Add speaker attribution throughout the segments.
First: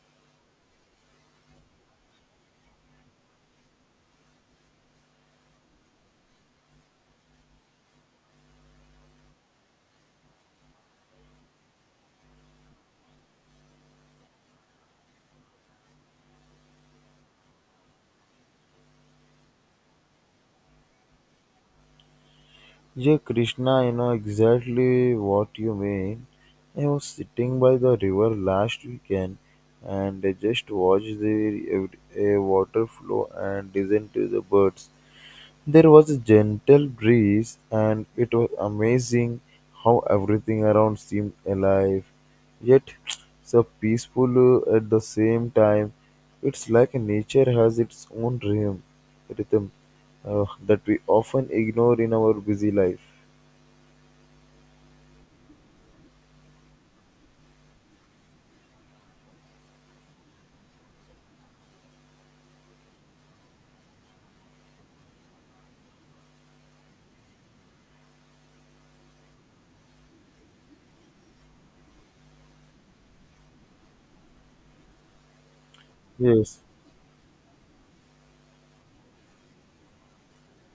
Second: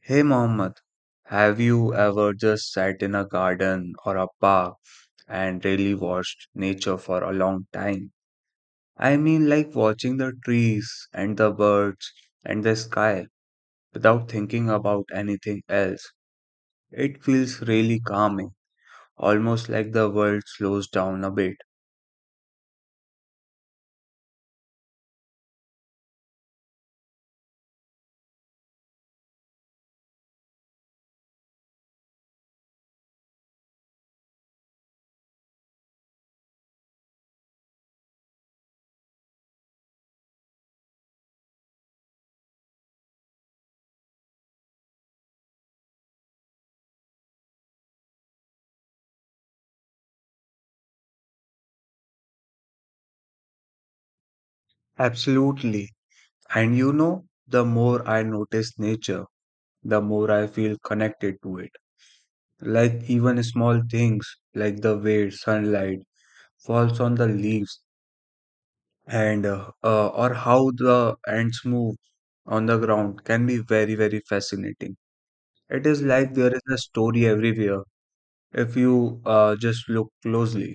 Speaker 1: Hey Mohammed, have you ever just sat in a garden or a park and really watched nature for a long time? I mean, like watching the trees and the birds and the sky without thinking about anything else. It feels really calming, almost like the world slows down a bit.
Speaker 2: Yeah, Krishna, I know exactly what you mean. I was sitting by the river last weekend and I just watched the ev- a water flow and listened to the birds. There was a gentle breeze and it was amazing how everything around seemed alive, yet so peaceful at the same time. It's like nature has its own rhythm, that we often ignore in our busy life.
Speaker 1: Absolutely. And you know, the more I notice nature, the more I feel connected to it. Like even small things like the way sunlight falls on the leaves and or how the ants move on the ground can be very very fascinating. It is like there
Speaker 2: Yes,
Speaker 1: is a story everywhere if you just look closely.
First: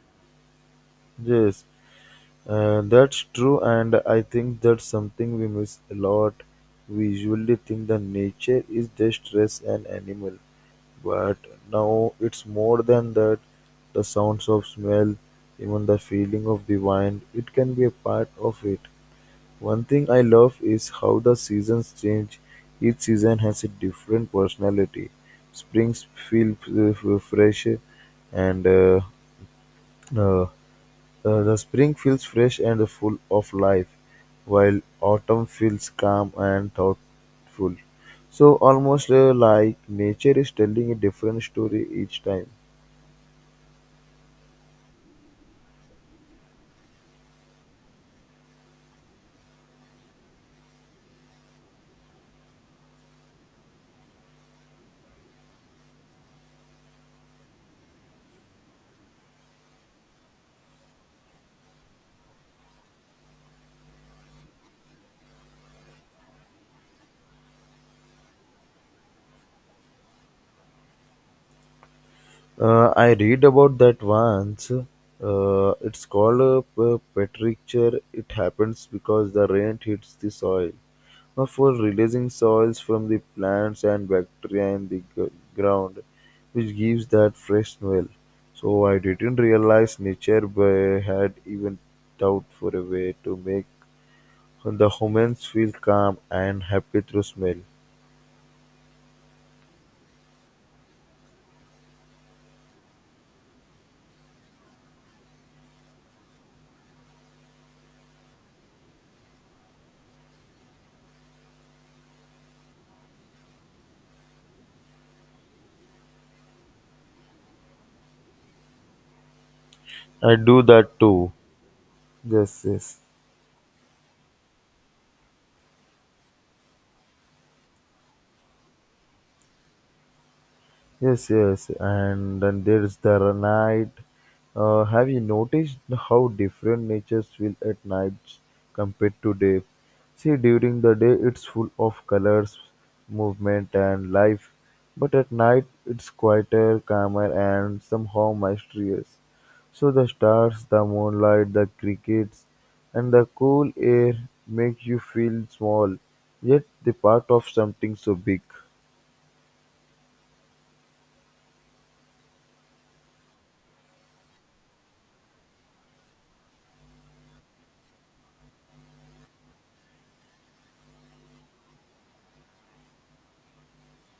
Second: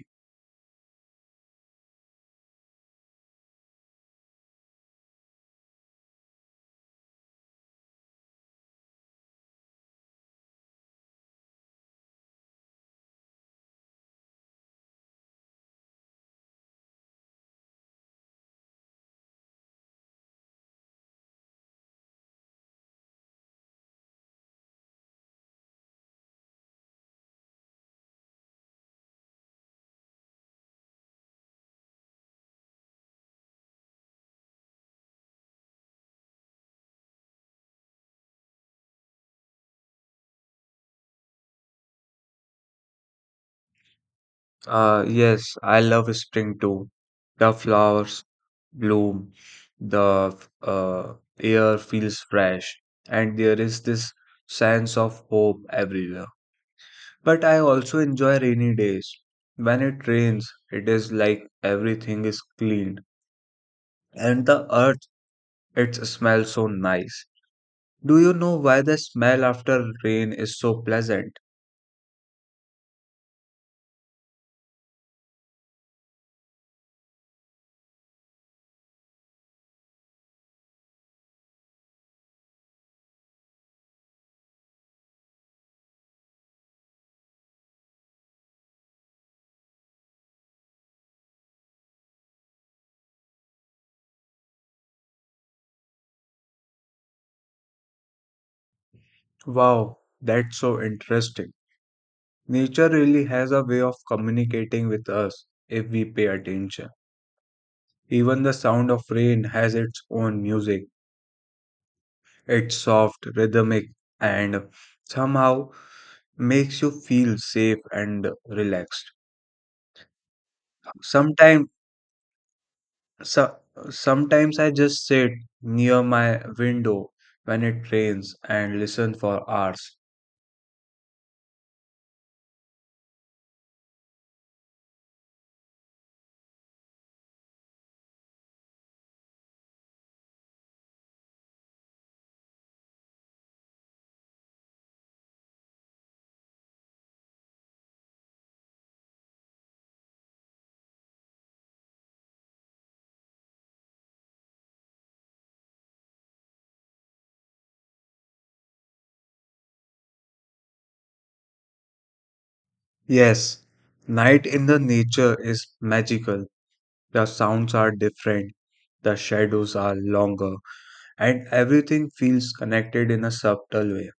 Speaker 2: yes, that's true, and I think that's something we miss a lot. We usually think that nature is just stress and animal, but now it's more than that. The sounds of smell, even the feeling of the wind, it can be a part of it. One thing I love is how the seasons change. Each season has a different personality. Springs feel f- f- fresh and uh, the spring feels fresh and full of life, while autumn feels calm and thoughtful. So, almost like nature is telling a different story each time.
Speaker 1: Yes, I love spring too. The flowers bloom, the uh, air feels fresh, and there is this sense of hope everywhere. But I also enjoy rainy days. When it rains, it is like everything is clean and the earth, it smells so nice. Do you know why the smell after rain is so pleasant?
Speaker 2: I read about that once. It's called a petricture. It happens because the rain hits the soil for releasing soils from the plants and bacteria in the ground, which gives that fresh smell. So I didn't realize nature had even thought for a way to make the humans feel calm and happy through smell.
Speaker 1: Wow, that's so interesting. Nature really has a way of communicating with us if we pay attention. Even the sound of rain has its own music. It's soft, rhythmic, and somehow makes you feel safe and relaxed.
Speaker 2: I do that too.
Speaker 1: Sometimes
Speaker 2: Yes, yes.
Speaker 1: So Sometimes I just sit near my window when it rains and listen for hours.
Speaker 2: Yes, yes, and then there's the night. Have you noticed how different natures feel at nights compared to day? See, during the day it's full of colors, movement, and life, but at night it's quieter, calmer, and somehow mysterious. So the stars, the moonlight, the crickets, and the cool air make you feel small, yet the part of something so big.
Speaker 1: Yes, night in the nature is magical. The sounds are different, the shadows are longer, and everything feels connected in a subtle way.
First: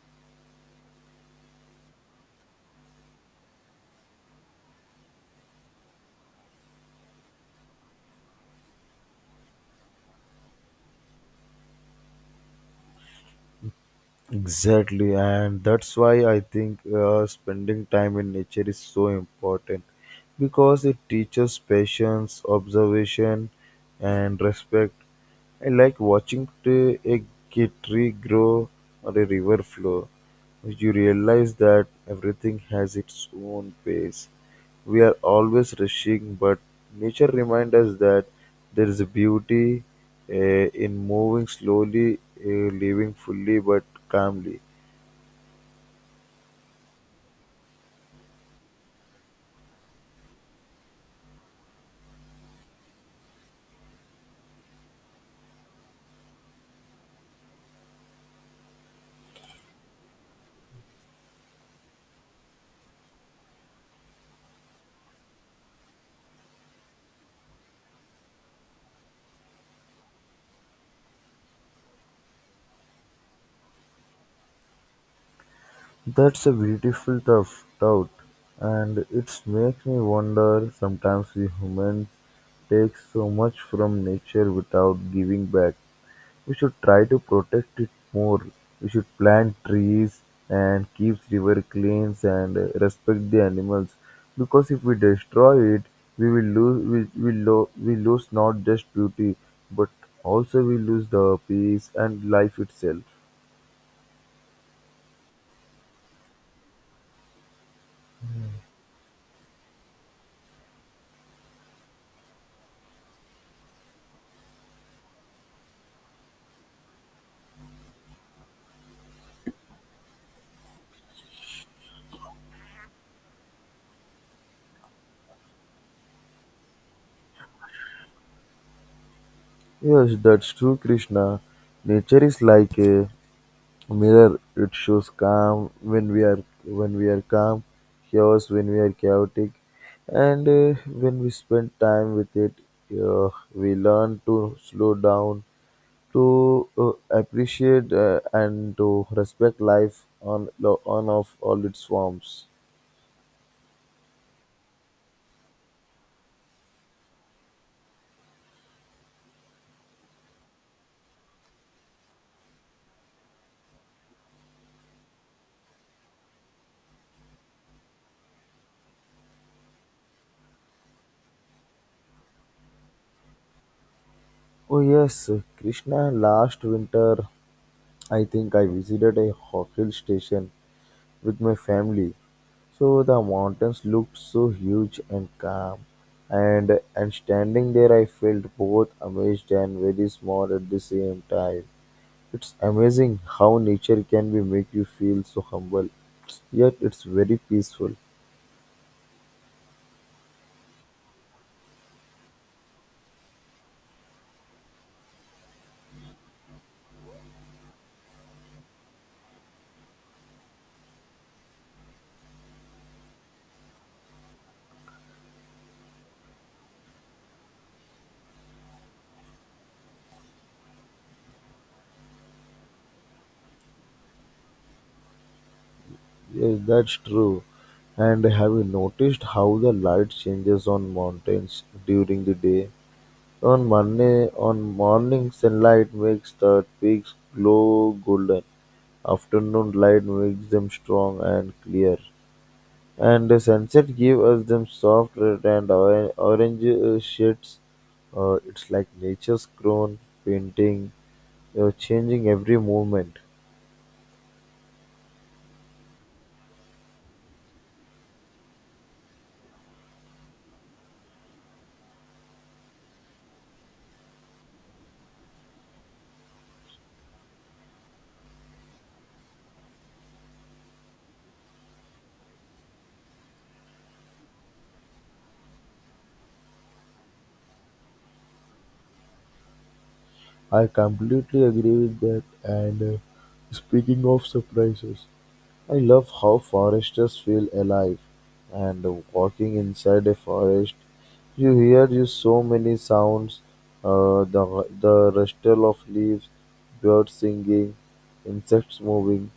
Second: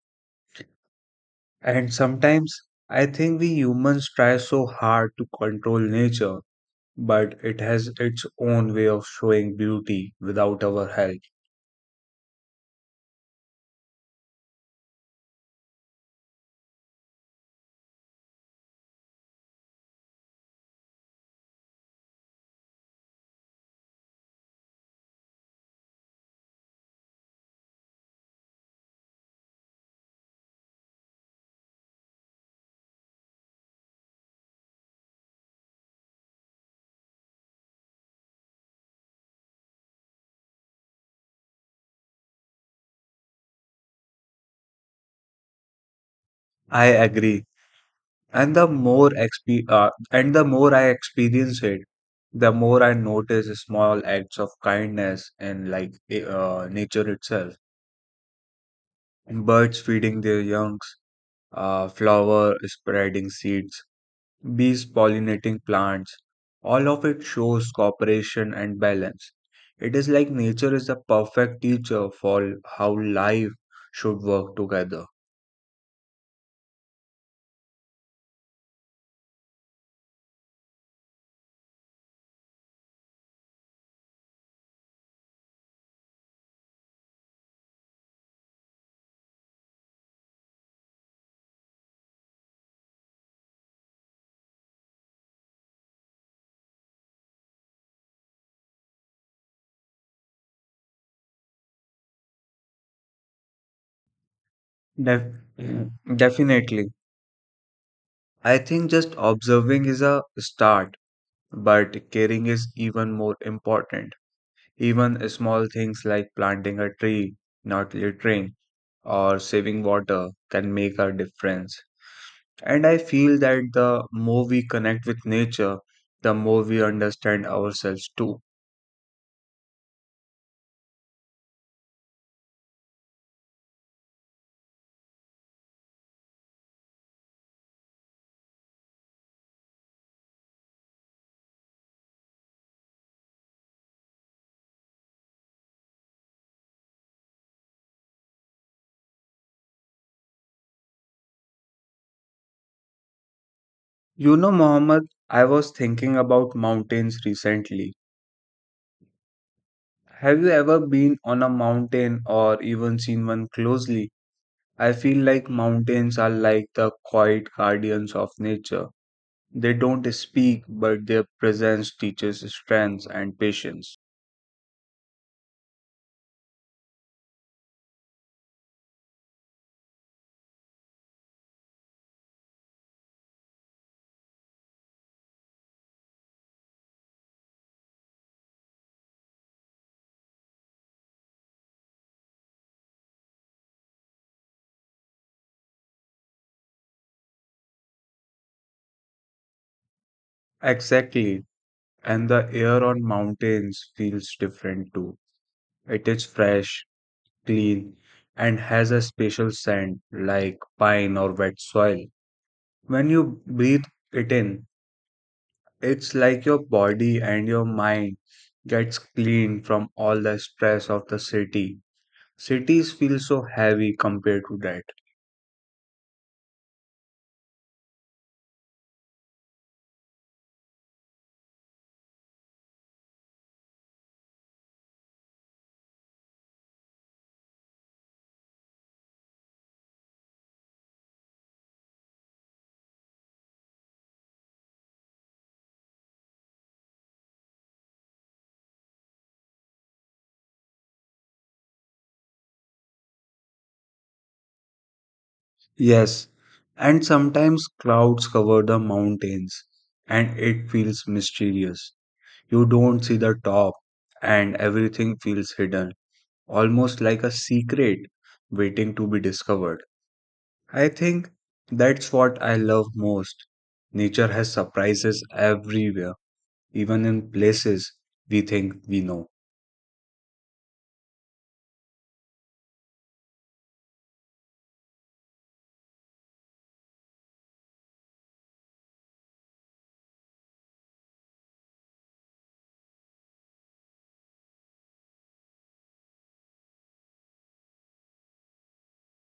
Speaker 1: And sometimes I think we humans try so hard to control nature, but it has its own way of showing beauty without our help.
Speaker 2: Exactly, and that's why I think spending time in nature is so important because it teaches patience, observation, and respect. I like watching a tree grow or a river flow. You realize that everything has its own pace. We are always rushing, but nature reminds us that there is a beauty in moving slowly, uh, living fully but calmly.
Speaker 1: I agree. And the more I experience it, the more I notice small acts of kindness in nature itself. Birds feeding their youngs, flower spreading seeds, bees pollinating plants. All of it shows cooperation and balance. It is like nature is the perfect teacher for how life should work together.
Speaker 2: That's a beautiful tough thought, and it makes me wonder sometimes we humans take so much from nature without giving back. We should try to protect it more, we should plant trees and keep river clean and respect the animals because if we destroy it we will lose we lose not just beauty but also we lose the peace and life itself.
Speaker 1: Def- Mm. Definitely. I think just observing is a start, but caring is even more important. Even small things like planting a tree, not littering, or saving water can make a difference. And I feel that the more we connect with nature, the more we understand ourselves too.
Speaker 2: Yes, that's true, Krishna. Nature is like a mirror, it shows calm when we are calm, chaos when we are chaotic, and when we spend time with it, we learn to slow down, to appreciate and to respect life on of all its forms.
Speaker 1: You know, Mohammed, I was thinking about mountains recently. Have you ever been on a mountain or even seen one closely? I feel like mountains are like the quiet guardians of nature. They don't speak, but their presence teaches strength and patience.
Speaker 2: Oh yes, Krishna. Last winter, I think I visited a hill station with my family. So the mountains looked so huge and calm, and standing there, I felt both amazed and very small at the same time. It's amazing how nature can be make you feel so humble, yet it's very peaceful.
Speaker 1: Exactly. And the air on mountains feels different too. It is fresh, clean, and has a special scent like pine or wet soil. When you breathe it in, it's like your body and your mind gets clean from all the stress of the city. Cities feel so heavy compared to that.
Speaker 2: Yes, that's true. And have you noticed how the light changes on mountains during the day? On Monday, on morning sunlight makes the twigs glow golden. Afternoon light makes them strong and clear. And the sunset gives us them soft red and orange shades. It's like nature's crown painting, changing every moment.
Speaker 1: Yes, and sometimes clouds cover the mountains and it feels mysterious. You don't see the top and everything feels hidden, almost like a secret waiting to be discovered. I think that's what I love most. Nature has surprises everywhere, even in places we think we know.
Speaker 2: I completely agree with that. And speaking of surprises, I love how foresters feel alive, and walking inside a forest, you hear you so many sounds, the rustle of leaves, birds singing, insects moving.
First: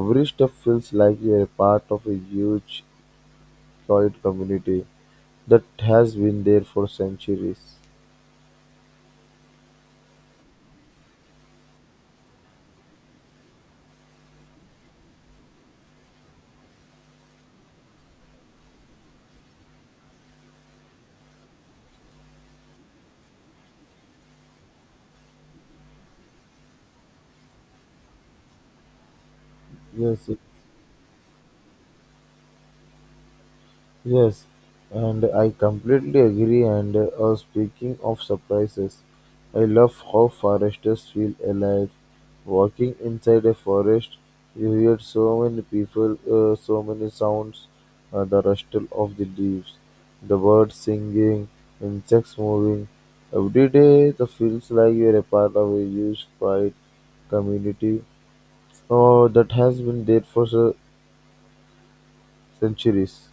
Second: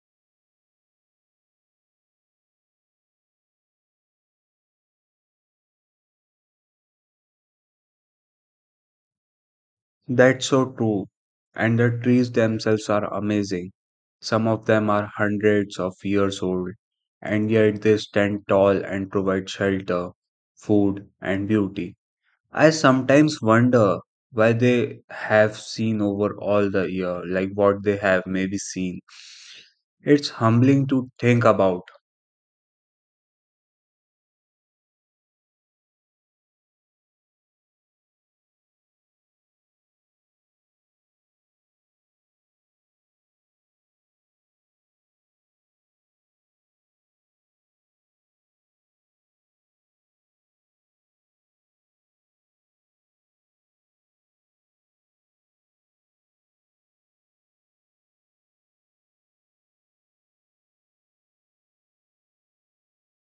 Speaker 2: Every step feels like you're a part of a huge, quiet community that has been there for centuries.
Speaker 1: That's so true. And the trees themselves are amazing. Some of them are hundreds of years old, and yet they stand tall and provide shelter, food, and beauty. I sometimes wonder why they have seen over all the year, like what they have maybe seen.
Speaker 2: Yes,
Speaker 1: It's humbling to think about.
Speaker 2: yes, and I completely agree. And speaking of surprises, I love how foresters feel alive. Walking inside a forest, you hear so many people, so many sounds, the rustle of the leaves, the birds singing, insects moving. Every day, it feels like you're a part of a huge, quiet community oh, that has been there for centuries.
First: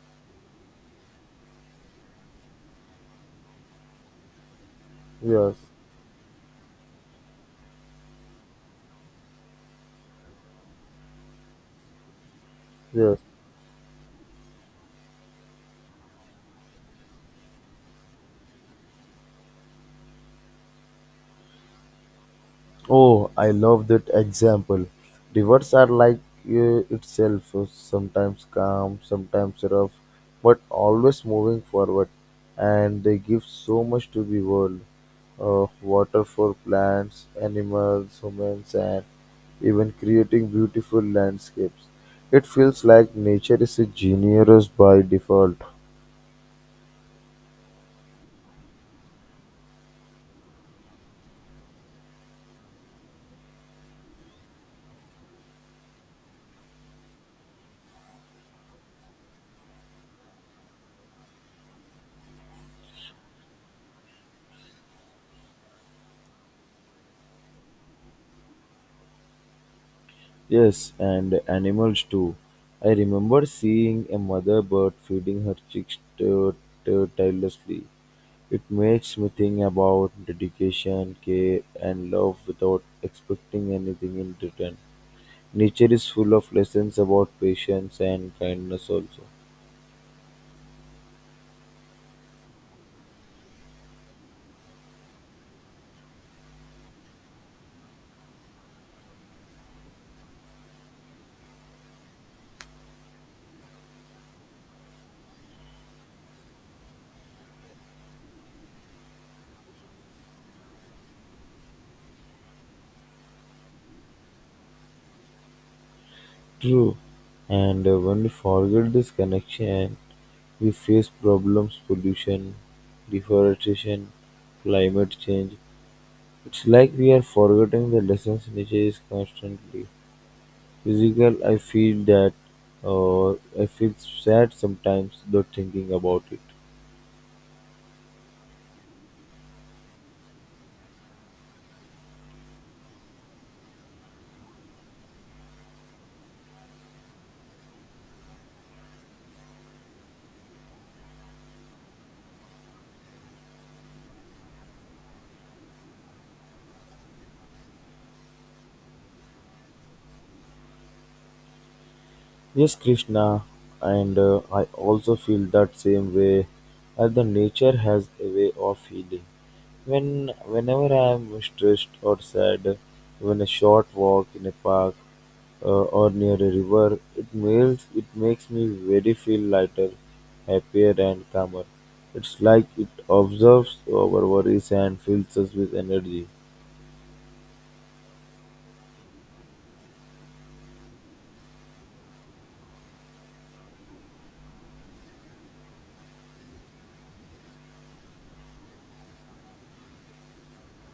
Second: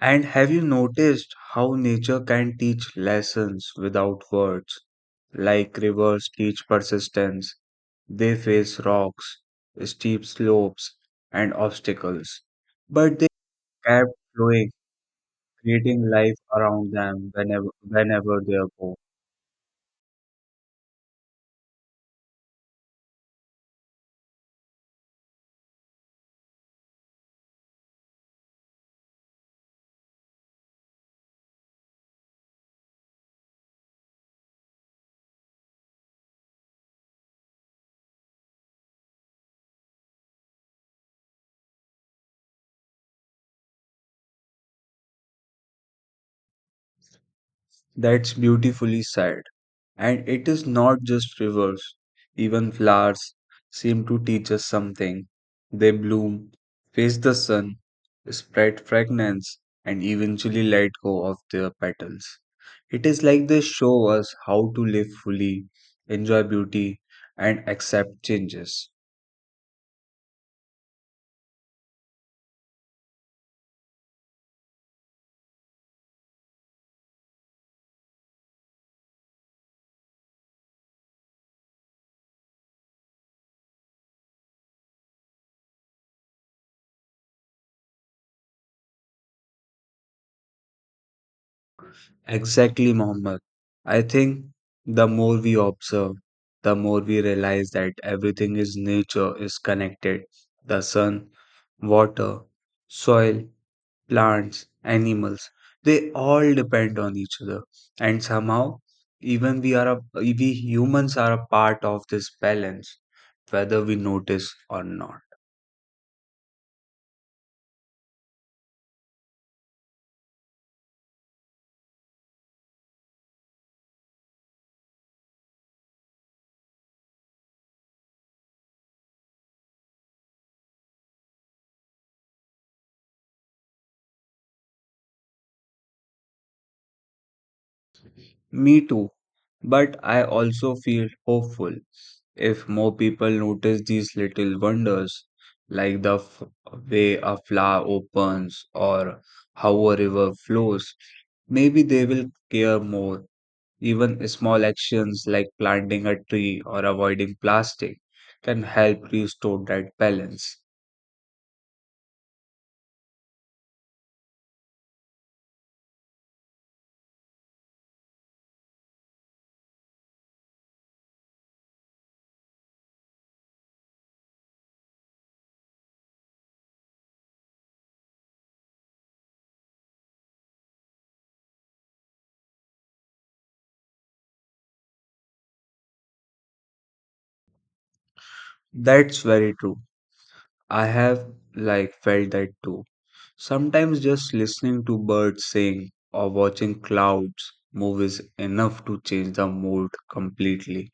Speaker 1: And have you noticed how nature can teach lessons without words,
Speaker 2: Yes,
Speaker 1: like rivers teach persistence? They faced rocks, steep slopes, and obstacles, but
Speaker 2: yes.
Speaker 1: they kept flowing, creating life around them whenever they go.
Speaker 2: Oh, I love that example. Rivers are like itself, sometimes calm, sometimes rough, but always moving forward, and they give so much to the world. Water for plants, animals, humans, and even creating beautiful landscapes. It feels like nature is a generous by default.
Speaker 1: That's beautifully said. And it is not just rivers, even flowers seem to teach us something. They bloom, face the sun, spread fragrance, and eventually let go of their petals. It is like they show us how to live fully, enjoy beauty, and accept changes.
Speaker 2: Yes, and animals too. I remember seeing a mother bird feeding her chicks to tirelessly. It makes me think about dedication, care, and love without expecting anything in return. Nature is full of lessons about patience and kindness, also.
Speaker 1: Exactly, Mohammed. I think the more we observe, the more we realize that everything is nature is connected. The sun, water, soil, plants, animals, they all depend on each other. And somehow, even we humans are a part of this balance, whether we notice or not.
Speaker 2: True. And when we forget this connection, we face problems pollution, deforestation, climate change. It's like we're forgetting the lessons nature is constantly physical. I feel that, uh, I feel sad sometimes though thinking about it.
Speaker 1: Me too, but I also feel hopeful. If more people notice these little wonders, like way a flower opens or how a river flows, maybe they will care more. Even small actions like planting a tree or avoiding plastic can help restore that balance.
Speaker 2: Yes, Krishna, and I also feel that same way. As the nature has a way of healing. Whenever I am stressed or sad, even a short walk in a park uh, or near a river, it makes me very feel lighter, happier, and calmer. It's like it observes our worries and fills us with energy.
Speaker 1: That's very true. I have like felt that too. Sometimes just listening to birds sing or watching clouds move is enough to change the mood completely.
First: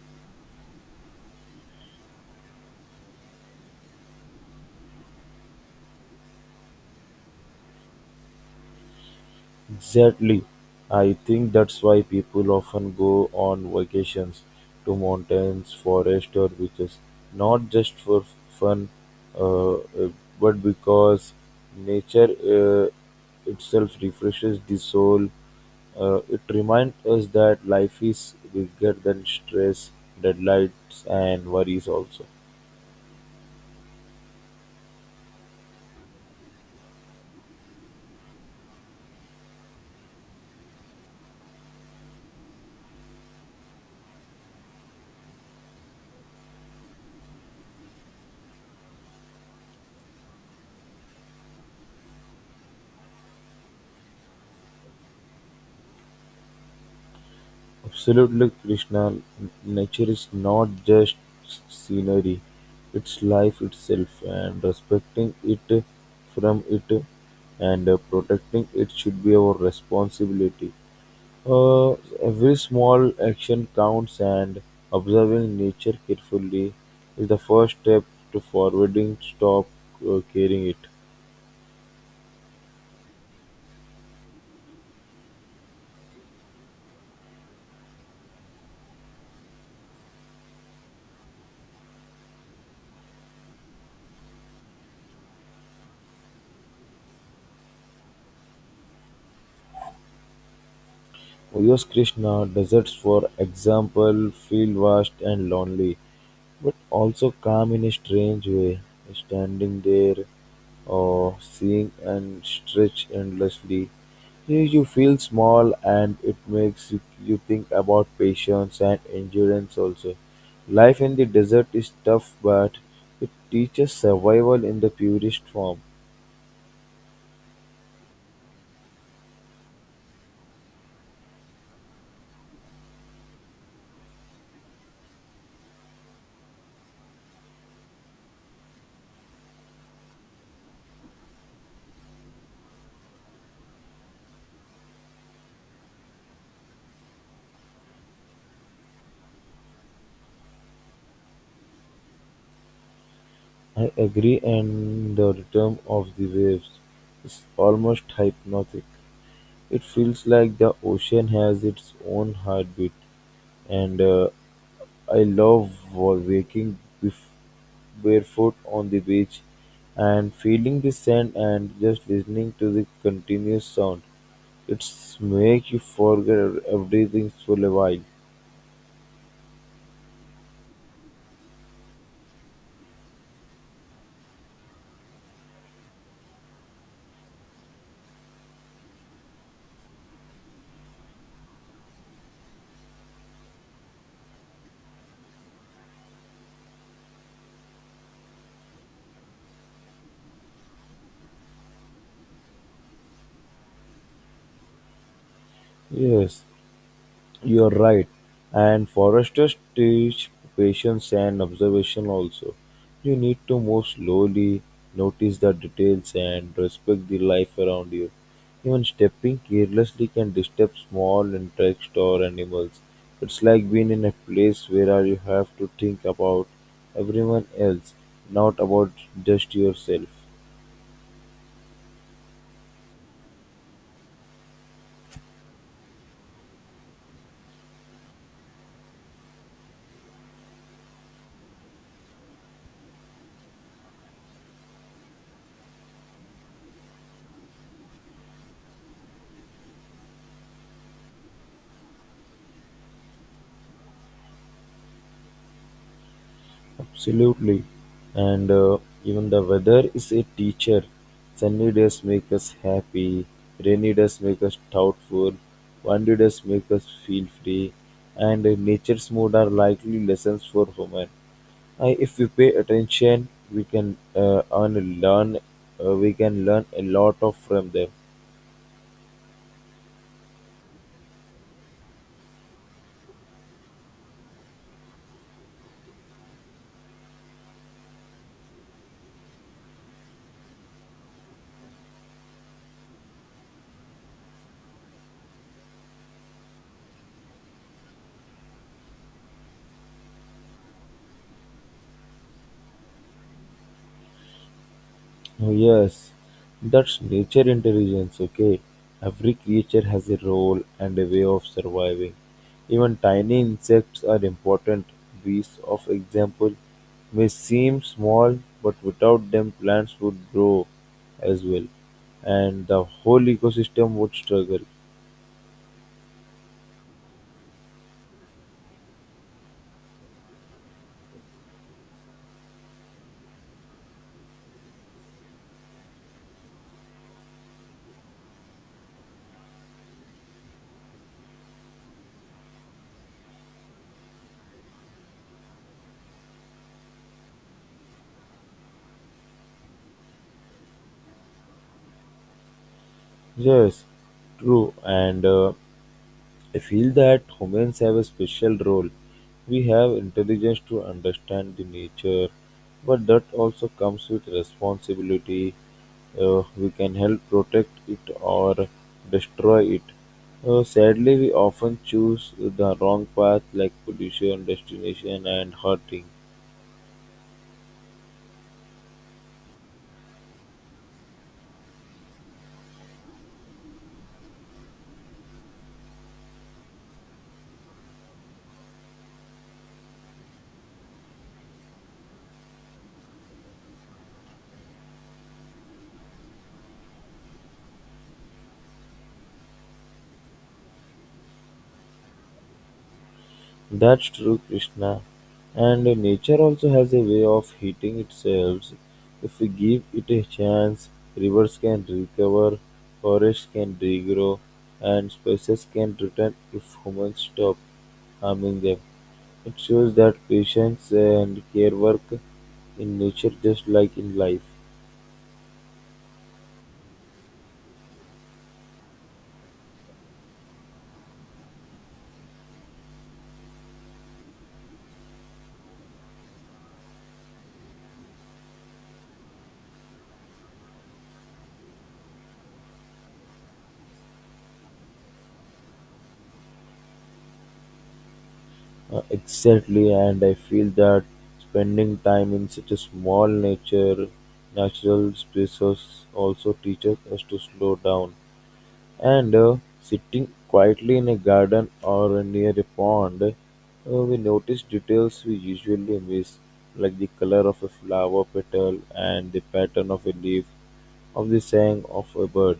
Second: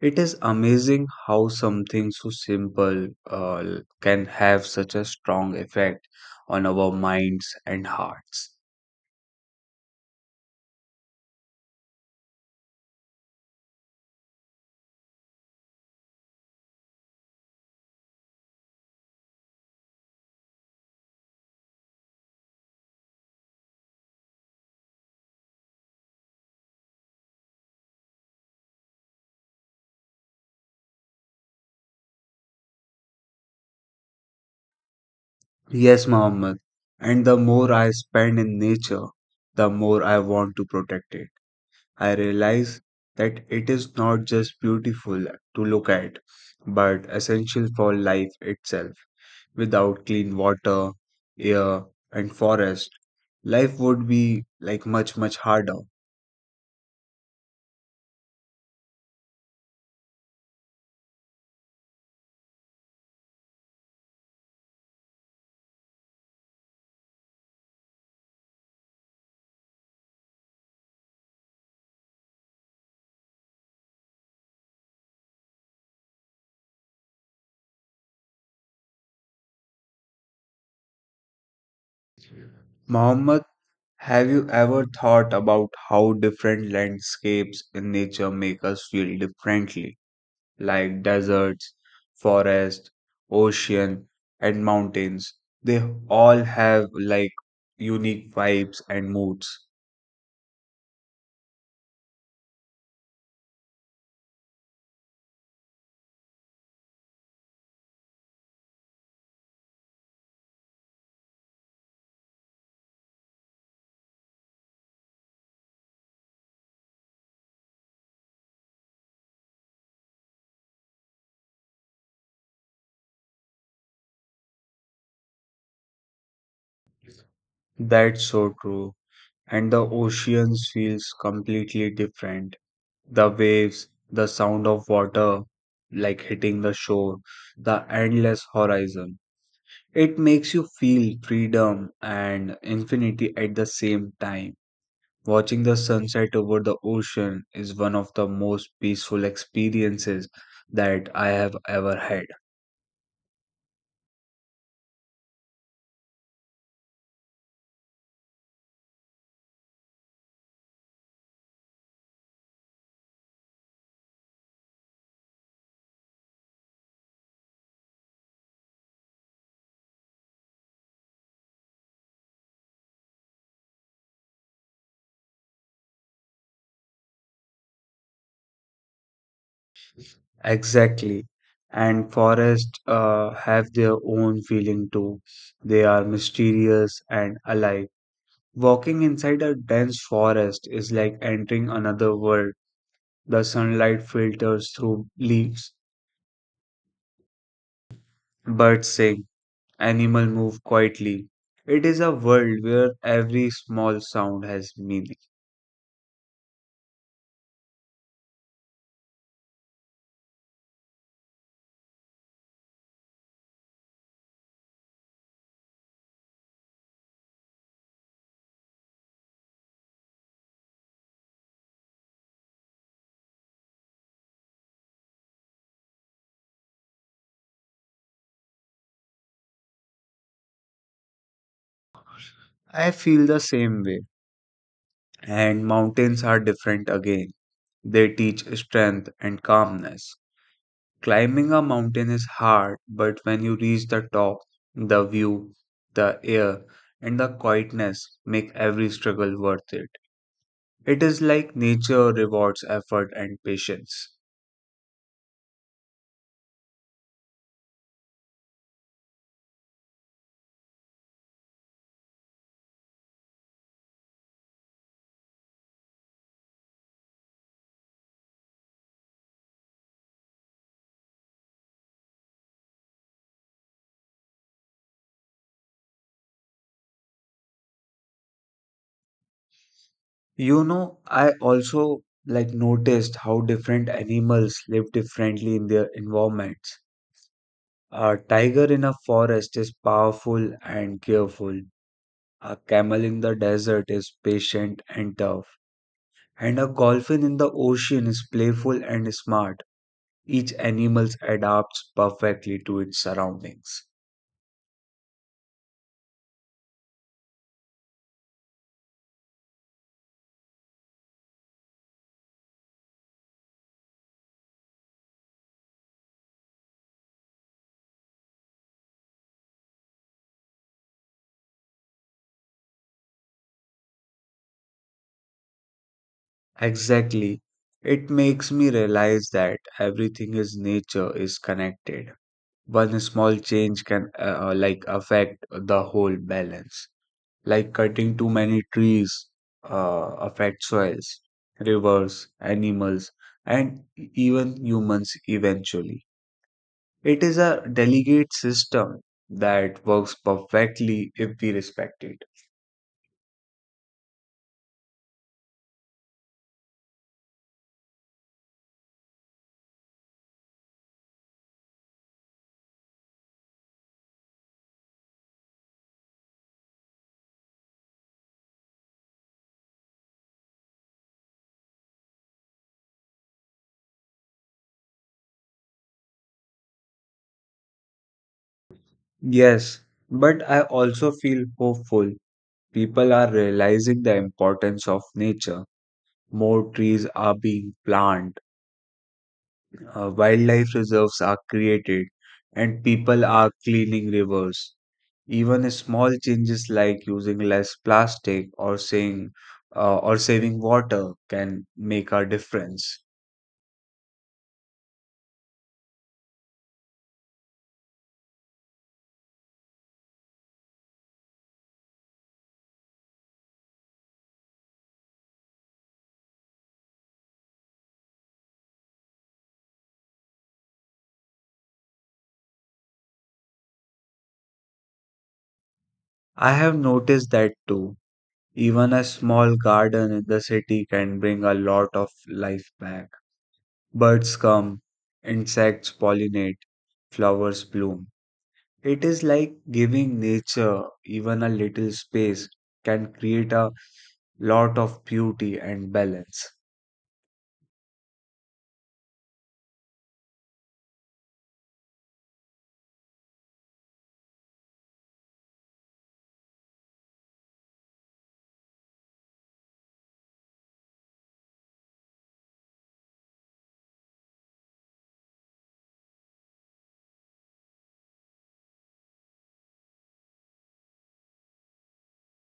Speaker 1: It is amazing how something so simple can have such a strong effect on our minds and hearts.
Speaker 2: Exactly. I think that's why people often go on vacations to mountains, forests, or beaches, not just for fun, uh, uh, but because nature uh, itself refreshes the soul. It reminds us that life is bigger than stress, deadlines, and worries, also.
Speaker 1: Yes, Mohammed. And the more I spend in nature, the more I want to protect it. I realize that it is not just beautiful to look at, but essential for life itself. Without clean water, air, and forest, life would be like much, much harder.
Speaker 2: Absolutely, Krishna, nature is not just scenery, it's life itself and respecting it from it and protecting it should be our responsibility. Uh, every small action counts and observing nature carefully is the first step to forwarding stop caring it.
Speaker 1: Mohammed, have you ever thought about how different landscapes in nature make us feel differently? Like deserts, forest, ocean, and mountains. They all have like unique vibes and moods.
Speaker 2: Yes, Krishna, deserts for example feel vast and lonely but also calm in a strange way, standing there or seeing and stretch endlessly. You feel small and it makes you think about patience and endurance also. Life in the desert is tough, but it teaches survival in the purest form.
Speaker 1: That's so true. And the oceans feels completely different. The waves, the sound of water like hitting the shore, the endless horizon. It makes you feel freedom and infinity at the same time. Watching the sunset over the ocean is one of the most peaceful experiences that I have ever had.
Speaker 2: I agree, and the rhythm of the waves is almost hypnotic. It feels like the ocean has its own heartbeat, and I love waking bef- barefoot on the beach and feeling the sand and just listening to the continuous sound. It's make you forget everything for a while.
Speaker 1: Exactly. And forests have their own feeling too. They are mysterious and alive. Walking inside a dense forest is like entering another world. The sunlight filters through leaves, birds sing, animals move quietly. It is a world where every small sound has meaning.
Speaker 2: Yes. You're right. And foresters teach patience and observation also. You need to move slowly, notice the details, and respect the life around you. Even stepping carelessly can disturb small insects or animals. It's like being in a place where you have to think about everyone else, not about just yourself.
Speaker 1: I feel the same way. And mountains are different again. They teach strength and calmness. Climbing a mountain is hard, but when you reach the top, the view, the air, and the quietness make every struggle worth it. It is like nature rewards effort and patience.
Speaker 2: Absolutely. And even the weather is a teacher. Sunny days make us happy, rainy days make us doubtful, windy days make us feel free, and nature's mood are likely lessons for human. If we pay attention, we can learn. We can learn a lot of from them.
Speaker 1: You know, I also like noticed how different animals live differently in their environments. A tiger in a forest is powerful and careful. A camel in the desert is patient and tough, and a dolphin in the ocean is playful and smart. Each animal adapts perfectly to its surroundings.
Speaker 2: Oh, yes, that's nature intelligence, okay? Every creature has a role and a way of surviving. Even tiny insects are important. Bees, of example, may seem small, but without them, plants would grow as well, and the whole ecosystem would struggle.
Speaker 1: Exactly. It makes me realize that everything in nature is connected. One small change can affect the whole balance. Like cutting too many trees affects soils, rivers, animals, and even humans eventually. It is a delegate system that works perfectly if we respect it.
Speaker 2: Yes, true. And I feel that humans have a special role. We have intelligence to understand the nature, but that also comes with responsibility. We can help protect it or destroy it. Sadly, we often choose the wrong path like pollution, destination, and hurting.
Speaker 1: Yes, but I also feel hopeful. People are realizing the importance of nature. More trees are being planted, wildlife reserves are created, and people are cleaning rivers. Even small changes like using less plastic or saying or saving water can make a difference.
Speaker 2: That's true, Krishna. And nature also has a way of heating itself. If we give it a chance, rivers can recover, forests can regrow, and species can return if humans stop harming them. It shows that patience and care work in nature just like in life.
Speaker 1: I have noticed that too. Even a small garden in the city can bring a lot of life back. Birds come, insects pollinate, flowers bloom. It is like giving nature even a little space can create a lot of beauty and balance.
Speaker 2: Exactly, and I feel that spending time in such natural spaces also teaches us to slow down. And sitting quietly in a garden or near a pond, we notice details we usually miss, like the color of a flower petal and the pattern of a leaf, of the song of a bird.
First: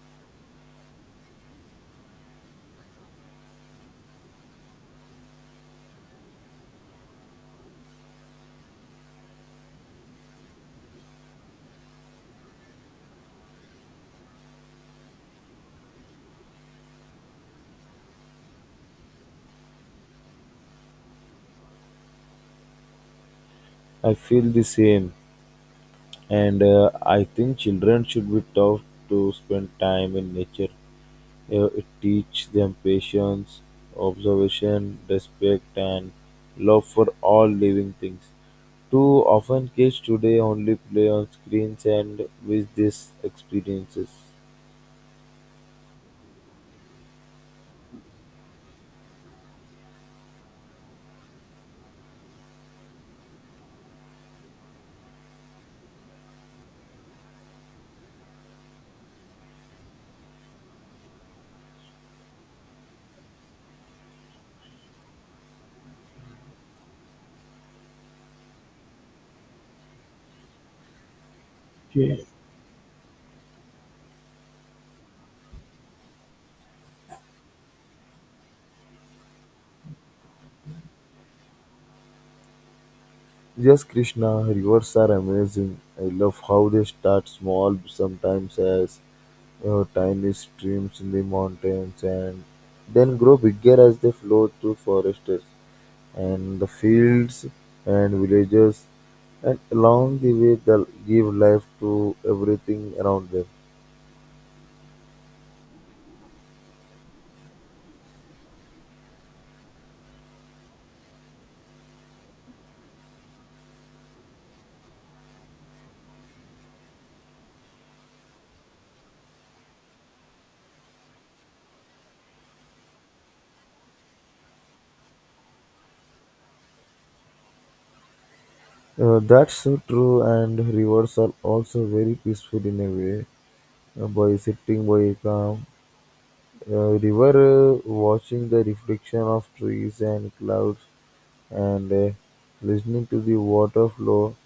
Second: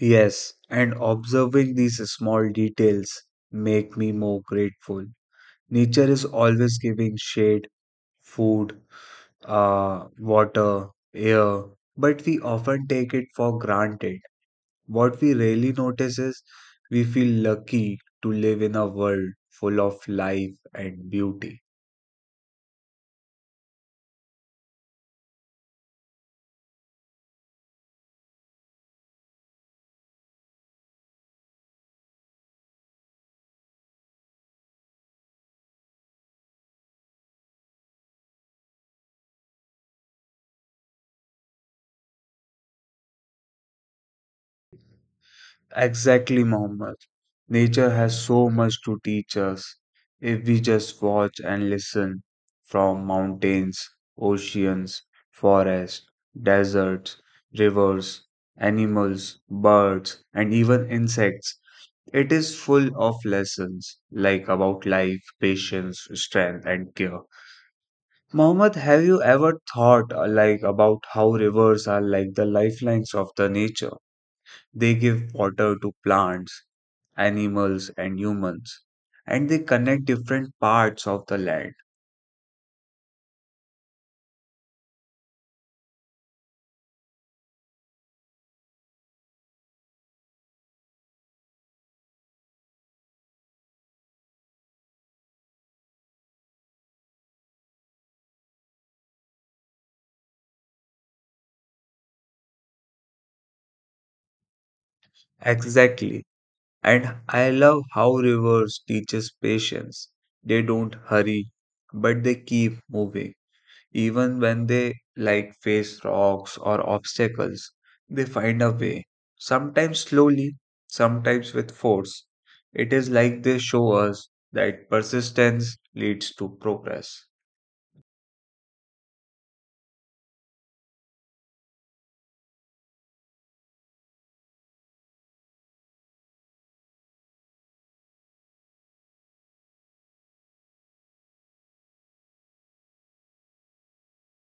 Speaker 1: Yes, and observing these small details make me more grateful. Nature is always giving shade, food, water, air, but we often take it for granted. What we rarely notice is we feel lucky to live in a world full of life and beauty.
Speaker 2: I feel the same, and I think children should be taught to spend time in nature. It teaches them patience, observation, respect, and love for all living things. Too often, kids today only play on screens and miss these experiences.
Speaker 1: Exactly, Mohammed. Nature has so much to teach us if we just watch and listen, from mountains, oceans, forests, deserts, rivers, animals, birds, and even insects. It is full of lessons like about life, patience, strength, and care. Mohammed, have you ever thought about how rivers are like the lifelines of the nature? They give water to plants, animals, and humans, and they connect different parts of the land.
Speaker 2: Yes, Krishna, rivers are amazing. I love how they start small, sometimes as tiny streams in the mountains, and then grow bigger as they flow through forests and the fields and villages, and along the way, they give life to everything around them.
Speaker 1: Exactly. And I love how rivers teaches patience. They don't hurry, but they keep moving. Even when they like face rocks or obstacles, they find a way. Sometimes slowly, sometimes with force. It is like they show us that persistence leads to progress.
Speaker 2: That's so true, and rivers are also very peaceful in a way. By sitting by a calm river, watching the reflection of trees and clouds, and listening to the water flow.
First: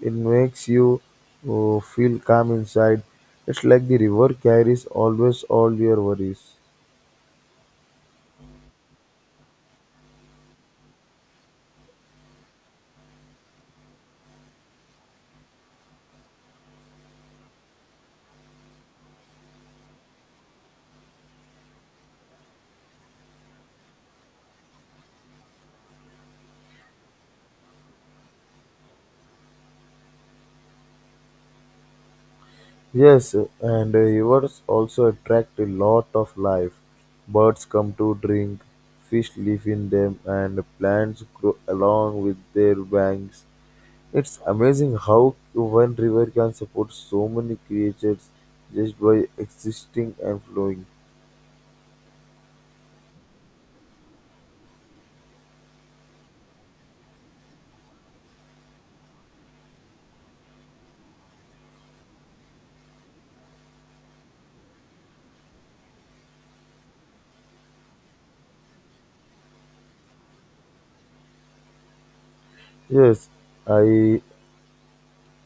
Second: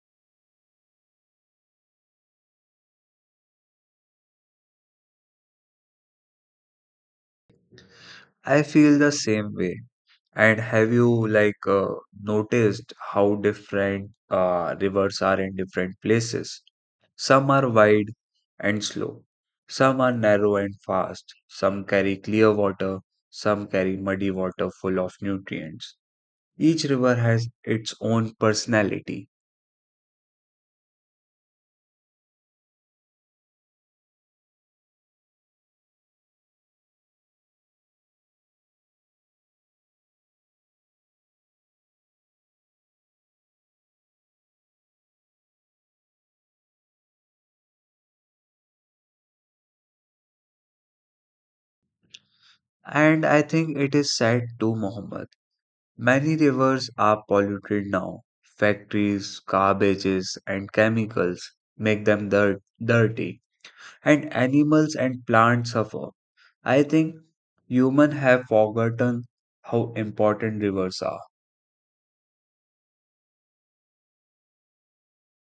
Speaker 2: It makes you feel calm inside. It's like the river carries always all your worries.
Speaker 1: I feel the same way. And have you noticed how different rivers are in different places? Some are wide and slow. Some are narrow and fast. Some carry clear water. Some carry muddy water full of nutrients. Each river has its own personality.
Speaker 2: Yes, and rivers also attract a lot of life. Birds come to drink, fish live in them, and plants grow along with their banks. It's amazing how one river can support so many creatures just by existing and flowing.
Speaker 1: And I think it is sad too, Muhammad. Many rivers are polluted now. Factories, garbages, and chemicals make them dirty, and animals and plants suffer. I think humans have forgotten how important rivers are.
Speaker 2: Yes, I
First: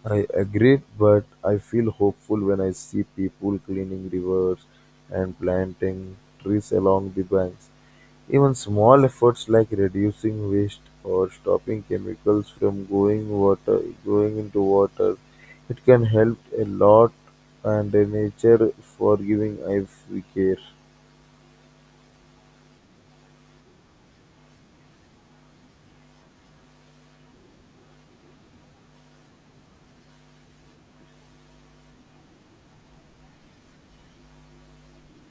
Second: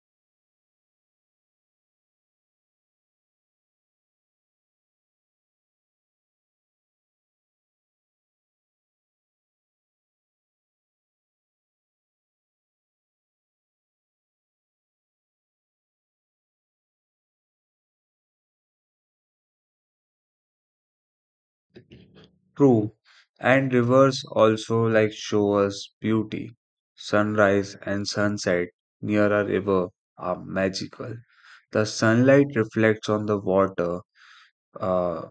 Speaker 2: I agree, but I feel hopeful when I see people cleaning rivers and planting trees along the banks. Even small efforts like reducing waste or stopping chemicals from going water going into water, it can help a lot and the nature forgiving if we care.
Speaker 1: True, and rivers also like show us beauty. Sunrise and sunset near a river are magical. The sunlight reflects on the water, uh,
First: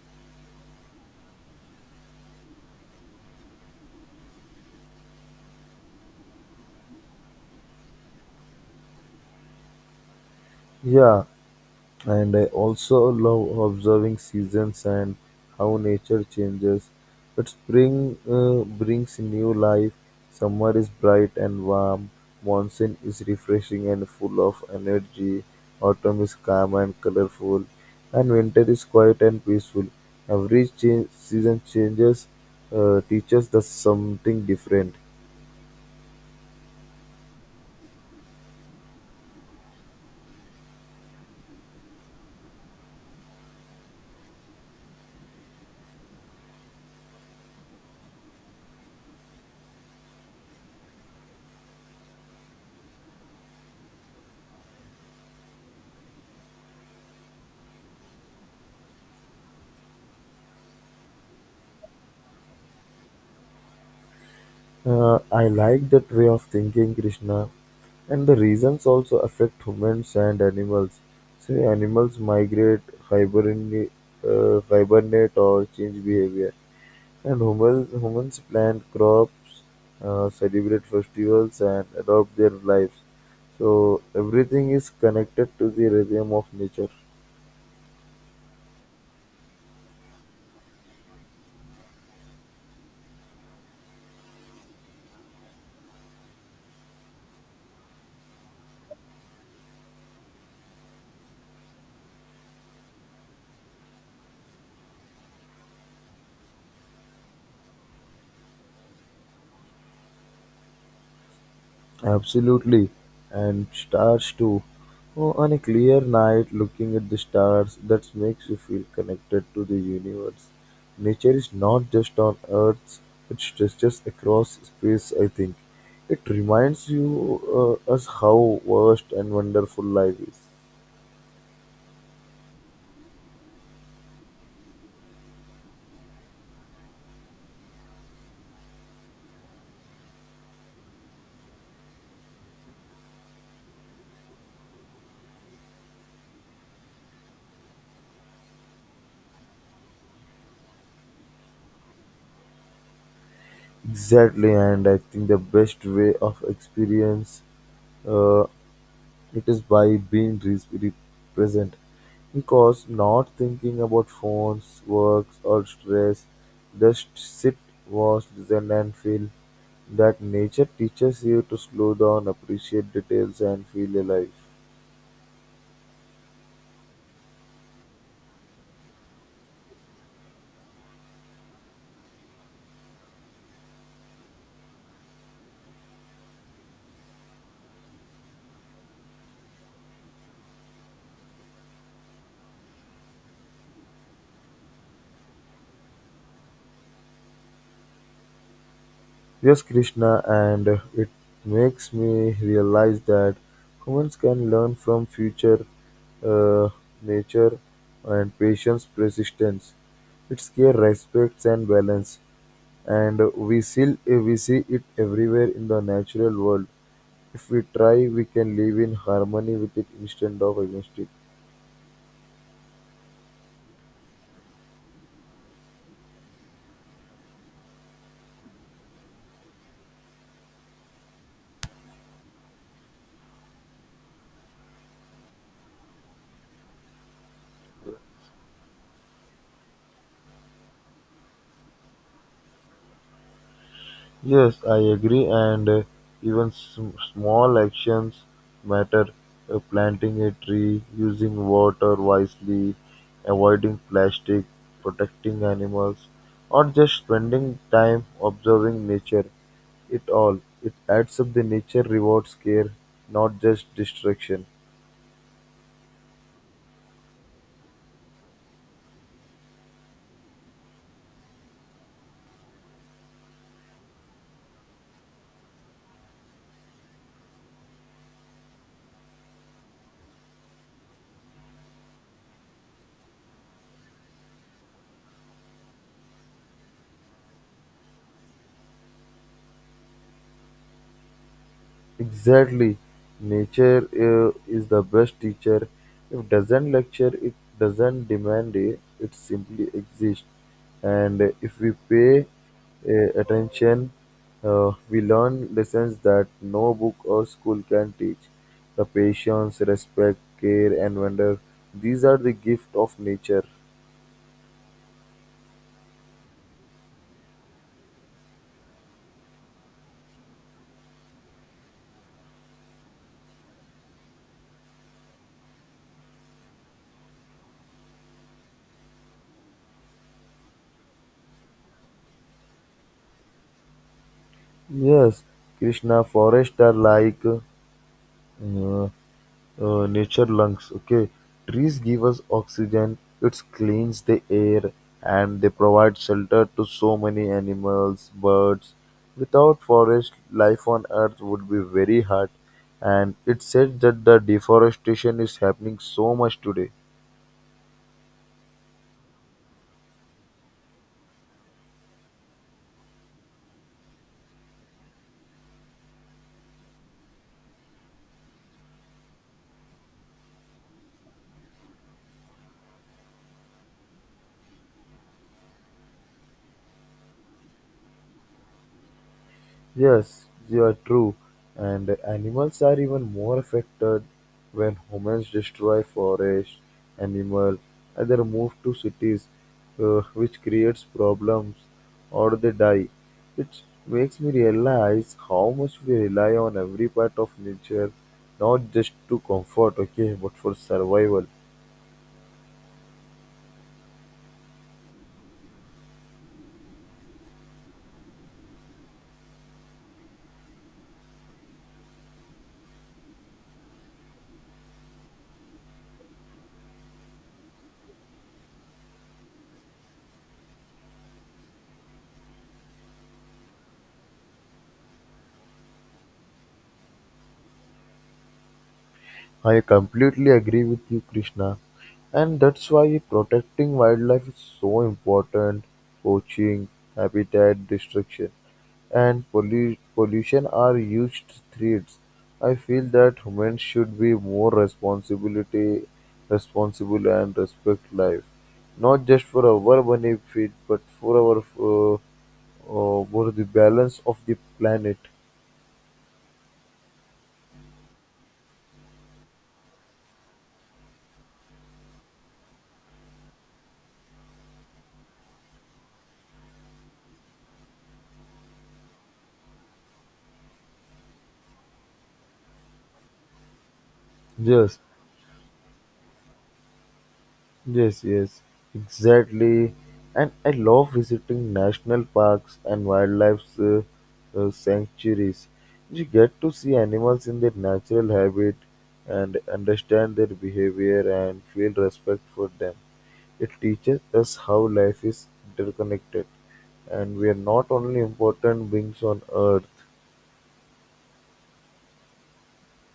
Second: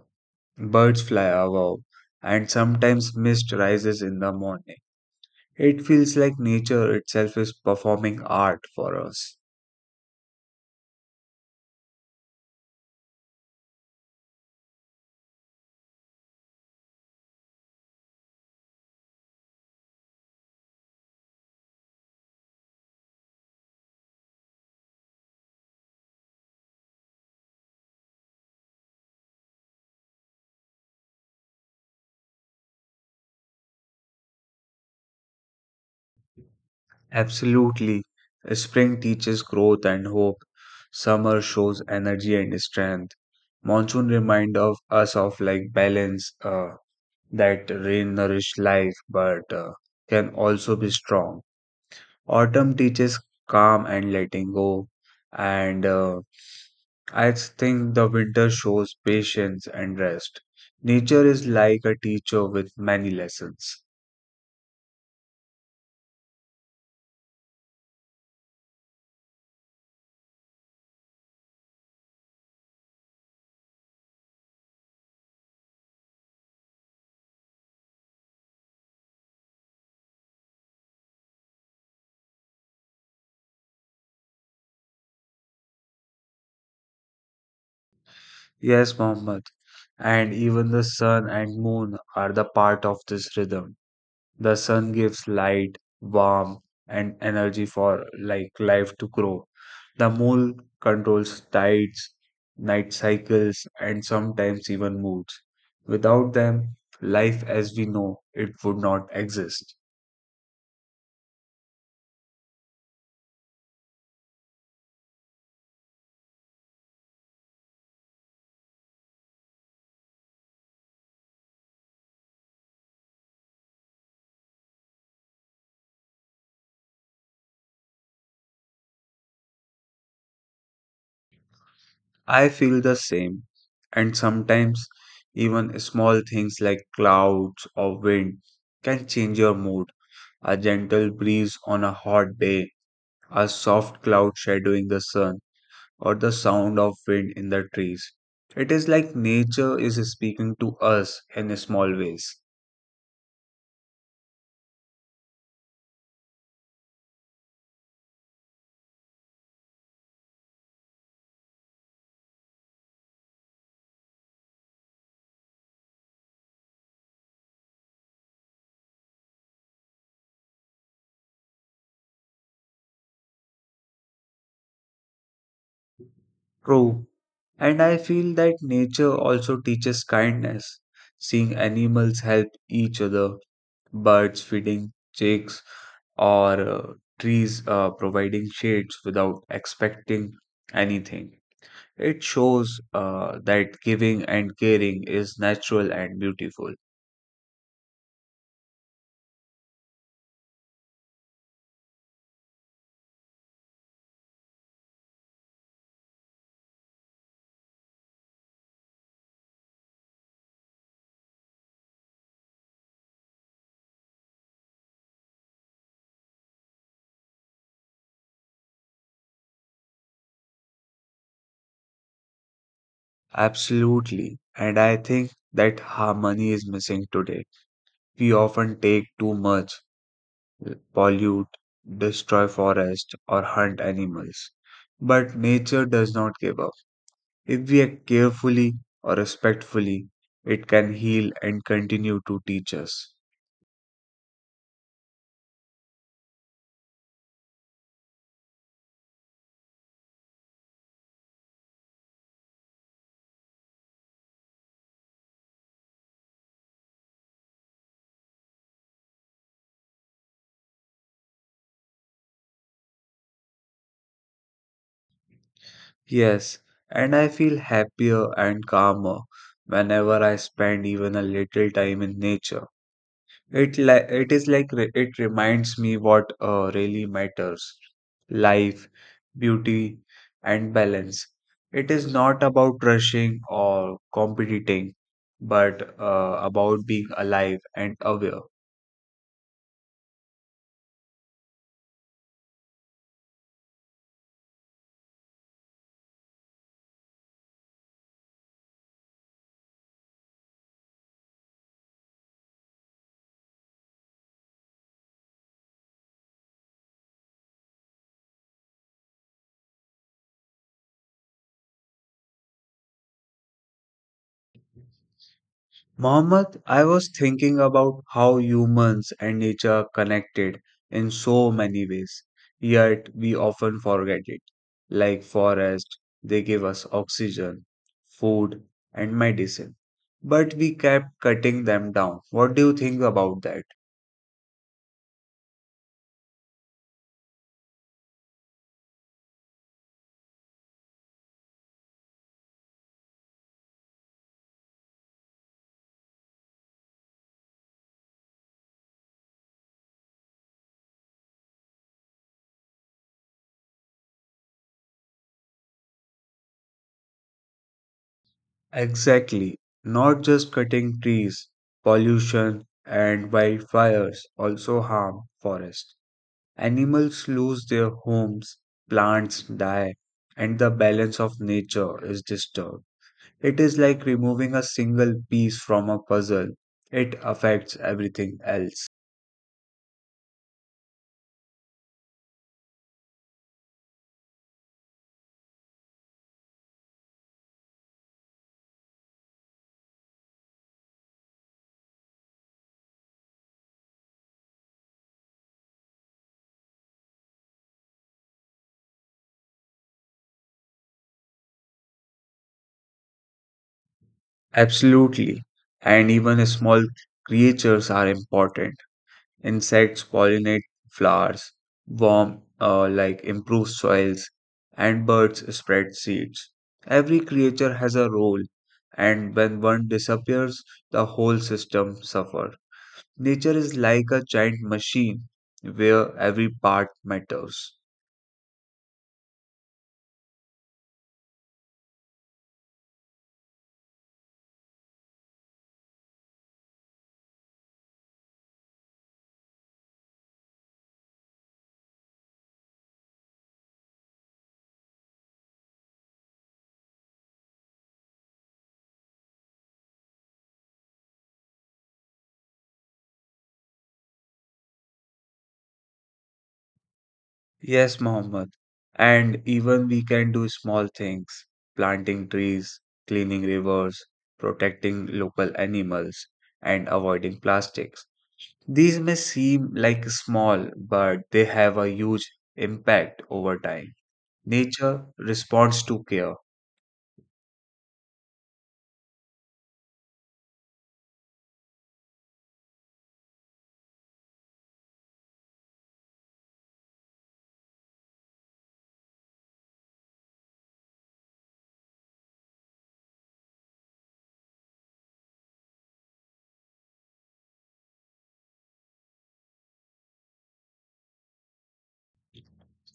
Speaker 1: birds fly above, and sometimes mist rises in the morning. It feels like nature itself is performing art for us.
Speaker 2: Yeah, and I also love observing seasons and how nature changes. But spring brings new life. Summer is bright and warm. Monsoon is refreshing and full of energy. Autumn is calm and colorful. And winter is quiet and peaceful. Every change, season changes teaches us something different.
Speaker 1: Absolutely. Spring teaches growth and hope. Summer shows energy and strength. Monsoon reminds of us of like balance, that rain nourishes life but can also be strong. Autumn teaches calm and letting go, and I think the winter shows patience and rest. Nature is like a teacher with many lessons.
Speaker 2: I like that way of thinking, Krishna. And the reasons also affect humans and animals. See, animals migrate, hibernate, hibernate or change behavior. And humans plant crops, celebrate festivals, and adopt their lives. So everything is connected to the rhythm of nature.
Speaker 1: Yes, Mohammed. And even the sun and moon are the part of this rhythm. The sun gives light, warmth, and energy for like life to grow. The moon controls tides, night cycles, and sometimes even moods. Without them, life as we know it would not exist.
Speaker 2: Absolutely, and stars too. Oh, on a clear night, looking at the stars, that makes you feel connected to the universe. Nature is not just on Earth; it stretches across space. I think it reminds you us how vast and wonderful life is.
Speaker 1: I feel the same, and sometimes even small things like clouds or wind can change your mood. A gentle breeze on a hot day, a soft cloud shadowing the sun, or the sound of wind in the trees. It is like nature is speaking to us in small ways.
Speaker 2: Exactly, and I think the best way of experience uh, it is by being reasonably present, because not thinking about phones, work, or stress, just sit, watch, listen, and feel. That nature teaches you to slow down, appreciate details, and feel alive.
Speaker 1: True. And I feel that nature also teaches kindness. Seeing animals help each other, birds feeding chicks, or trees providing shades without expecting anything. It shows that giving and caring is natural and beautiful.
Speaker 2: Yes, Krishna, and it makes me realize that humans can learn from future uh, nature and patience, persistence. It's care, respect, and balance. And we still we see it everywhere in the natural world. If we try, we can live in harmony with it instead of against it.
Speaker 1: Absolutely. And I think that harmony is missing today. We often take too much, pollute, destroy forest, or hunt animals. But nature does not give up. If we act carefully or respectfully, it can heal and continue to teach us.
Speaker 2: Yes, I agree, and even small actions matter. Planting a tree, using water wisely, avoiding plastic, protecting animals, or just spending time observing nature. It all it adds up. The nature rewards care, not just destruction.
Speaker 1: Yes, and I feel happier and calmer whenever I spend even a little time in nature. It is like it reminds me what really matters. Life, beauty, and balance. It is not about rushing or competing, but about being alive and aware.
Speaker 2: Exactly. Nature is the best teacher. It doesn't lecture, it doesn't demand, it simply exists. And if we pay attention, we learn lessons that no book or school can teach. The patience, respect, care, and wonder. These are the gift of nature.
Speaker 1: Mohammed, I was thinking about how humans and nature are connected in so many ways, yet we often forget it. Like forests, they give us oxygen, food, and medicine, but we kept cutting them down. What do you think about that?
Speaker 2: Yes, Krishna, forests are like uh, nature lungs. Okay, trees give us oxygen, it cleans the air, and they provide shelter to so many animals, birds. Without forest, life on earth would be very hard, and it said that the deforestation is happening so much today.
Speaker 1: Exactly, not just cutting trees, pollution and wildfires also harm forests. Animals lose their homes, plants die, and the balance of nature is disturbed. It is like removing a single piece from a puzzle, it affects everything else.
Speaker 2: Yes, you are true. And animals are even more affected when humans destroy forests, animals, either move to cities, which creates problems, or they die, which makes me realize how much we rely on every part of nature, not just to comfort, okay, but for survival.
Speaker 1: Absolutely. And even small creatures are important. Insects pollinate flowers, worm like improve soils, and birds spread seeds. Every creature has a role, and when one disappears, the whole system suffers. Nature is like a giant machine where every part matters.
Speaker 2: I completely agree with you, Krishna, and that's why protecting wildlife is so important. Poaching, habitat destruction, and pollution are huge threats. I feel that humans should be more responsibility, responsible and respect life, not just for our benefit, but for our uh, for the balance of the planet.
Speaker 1: Yes, Mohammed. And even we can do small things planting trees, cleaning rivers, protecting local animals, and avoiding plastics. These may seem like small, but they have a huge impact over time.
Speaker 2: Yes,
Speaker 1: Nature responds to care.
Speaker 2: yes, yes, exactly. And I love visiting national parks and wildlife sanctuaries. You get to see animals in their natural habitat and understand their behavior and feel respect for them. It teaches us how life is interconnected and we are not only important beings on earth.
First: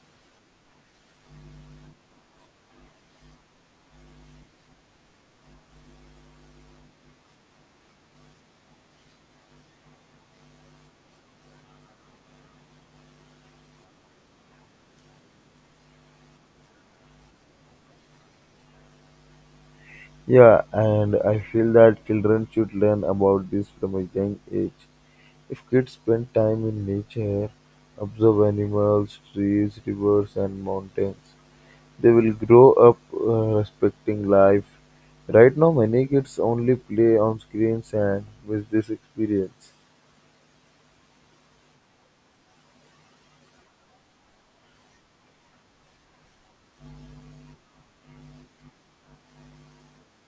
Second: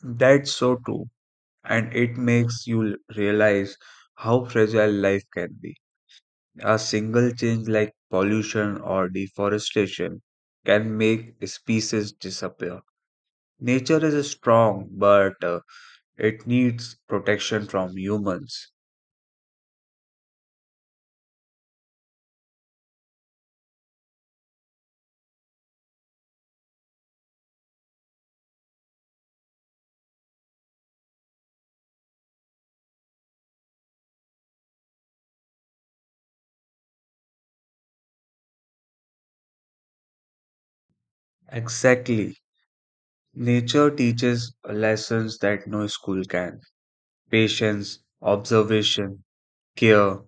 Speaker 1: That's so true. And it makes you realize how fragile life can be. A single change like pollution or deforestation can make species disappear. Nature is strong, but it needs protection from humans.
Speaker 2: Yeah, and I feel that children should learn about this from a young age. If kids spend time in nature, observe animals, trees, rivers, and mountains, they will grow up respecting life. Right now, many kids only play on screens and miss this experience.
Speaker 1: Exactly. Nature teaches lessons that no school can patience, observation, care,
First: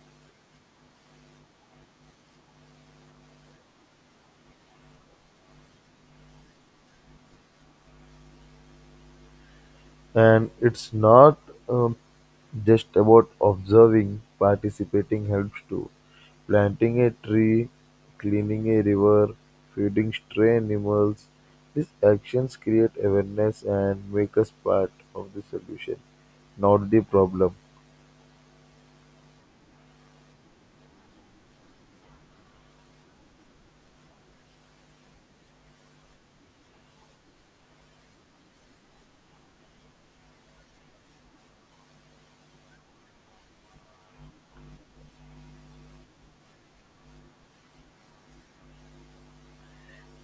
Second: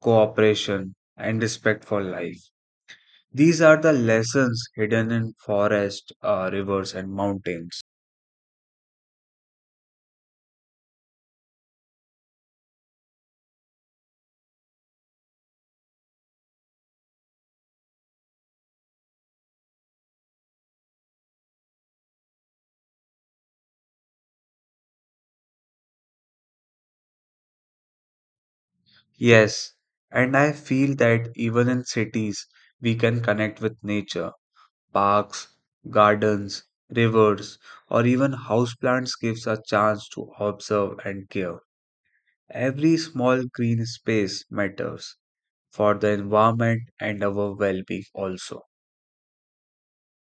Speaker 1: cooperation, and respect for life. These are the lessons hidden in forests, rivers, and mountains.
Speaker 2: And it's not um, just about observing, participating helps too. Planting a tree, cleaning a river, feeding stray animals. These actions create awareness and make us part of the solution, not the problem.
Speaker 1: Yes, and I feel that even in cities, we can connect with nature. Parks, gardens, rivers, or even houseplants gives a chance to observe and care. Every small green space matters for the environment and our well-being also.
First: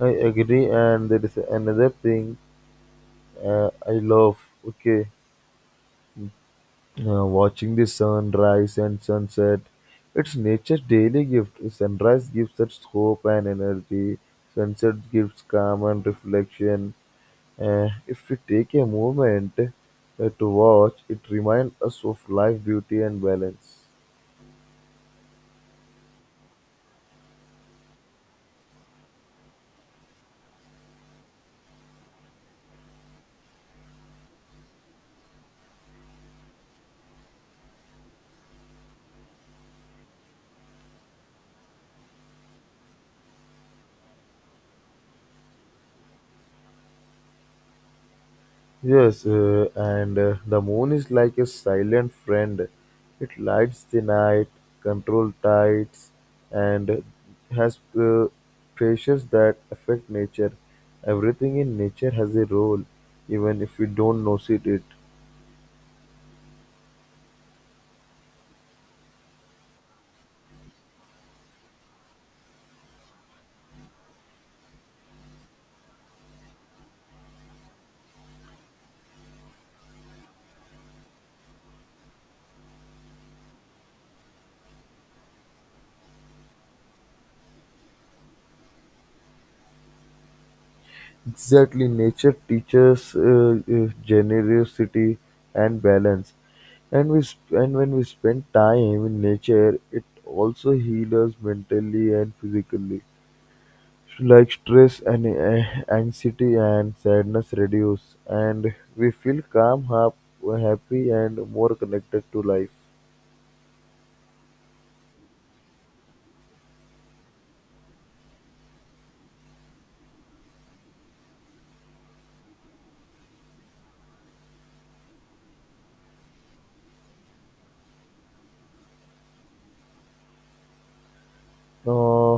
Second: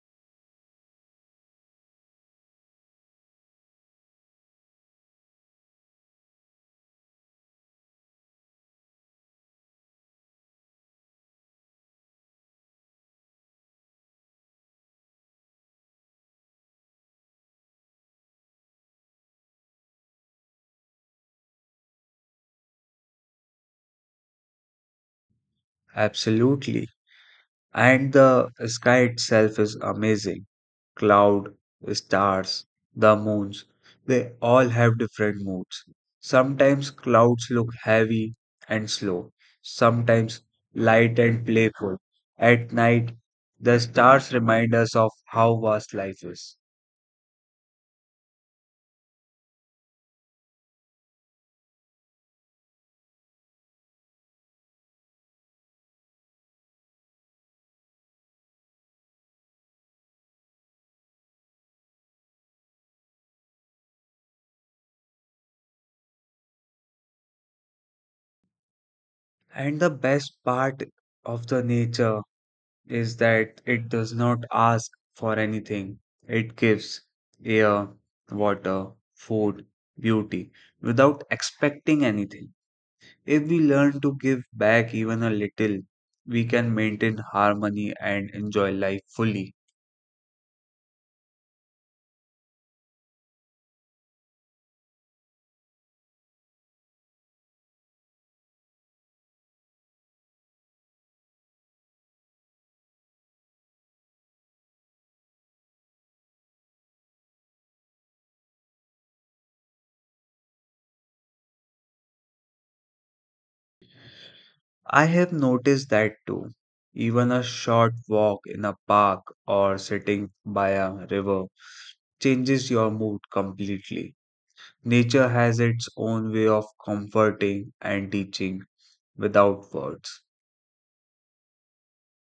Speaker 2: I agree, and there is another thing I love. Okay. Watching the sunrise and sunset, it's nature's daily gift. Sunrise gives us hope and energy, sunset gives calm and reflection. If we take a moment to watch, it reminds us of life, beauty, and balance.
Speaker 1: Absolutely. And the sky itself is amazing cloud, stars, the moons, they all have different moods. Sometimes clouds look heavy and slow, sometimes light and playful. At night, the stars remind us of how vast life is.
Speaker 2: Yes, and the moon is like a silent friend. It lights the night, controls tides, and has pressures that affect nature. Everything in nature has a role, even if we don't notice it.
Speaker 1: And the best part of the nature is that it does not ask for anything. It gives air, water, food, beauty without expecting anything. If we learn to give back even a little, we can maintain harmony and enjoy life fully.
Speaker 2: Exactly, nature teaches generosity and balance. And when we spend time in nature, it also heals us mentally and physically. Like stress and anxiety and sadness reduce, and we feel calm, happy and more connected to life.
Speaker 1: I have noticed that too. Even a short walk in a park or sitting by a river changes your mood completely. Nature has its own way of comforting and teaching without words.
Speaker 2: uh,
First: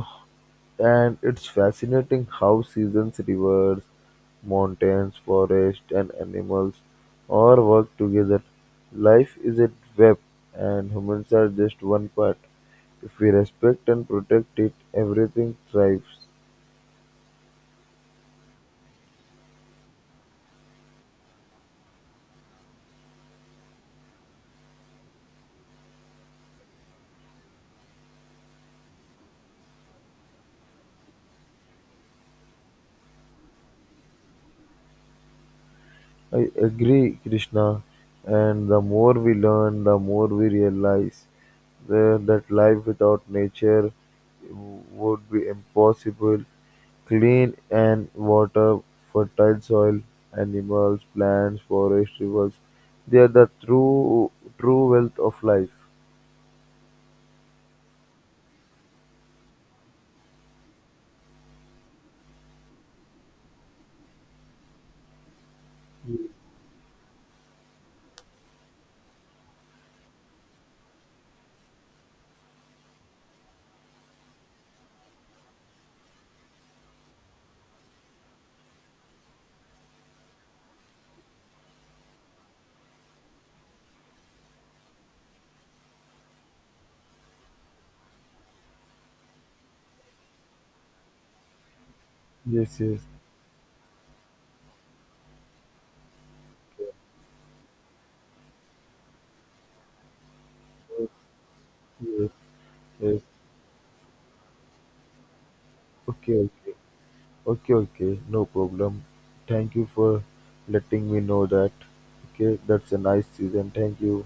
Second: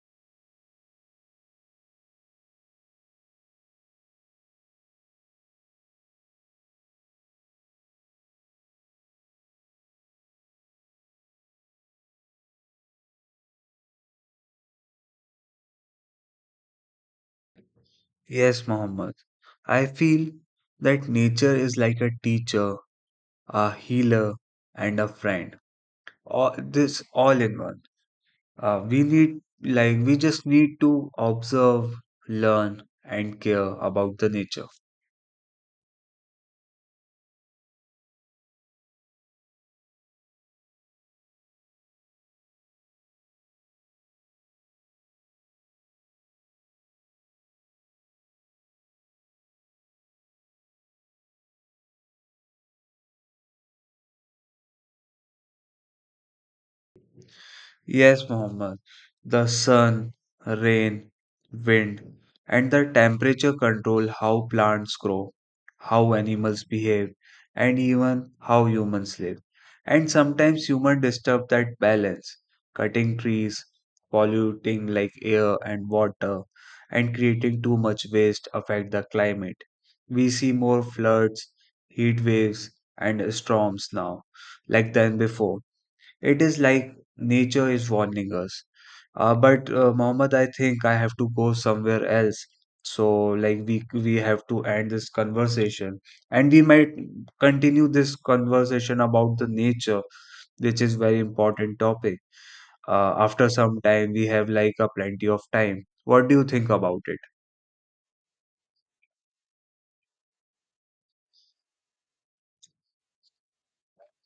Speaker 2: and it's fascinating how seasons, rivers, mountains, forests, and animals all work together. Life is a web and humans are just one part. If we respect and protect it, everything thrives.
Speaker 1: Yes, Mohammed. I feel that nature is like a teacher, a healer, and a friend. All this all in one. We need, like, we just need to observe, learn, and care about the nature.
Speaker 2: I agree, Krishna. And the more we learn, the more we realize that life without nature would be impossible. Clean and water, fertile soil, animals, plants, forests, rivers. They are the true wealth of life.
Speaker 1: Yes, Mohammed. The sun, rain, wind, and the temperature control how plants grow, how animals behave, and even how humans live. And sometimes humans disturb that balance, cutting trees, polluting like air and water, and creating too much waste affect the climate. We see more floods, heat waves, and storms now, like than before it is like nature is warning us. But Mohammed, I think I have to go somewhere else.
Speaker 2: Yes, yes,
Speaker 1: So like we have to end this conversation, and we might continue this conversation about the nature, which is
Speaker 2: yes,
Speaker 1: very important topic.
Speaker 2: yes. Yes.
Speaker 1: After some time, we have like a plenty of time. What do
Speaker 2: Okay,
Speaker 1: you think
Speaker 2: okay.
Speaker 1: about it?
Speaker 2: Okay, okay, no problem. Thank you for letting me know that. Okay, that's a nice season. Thank you.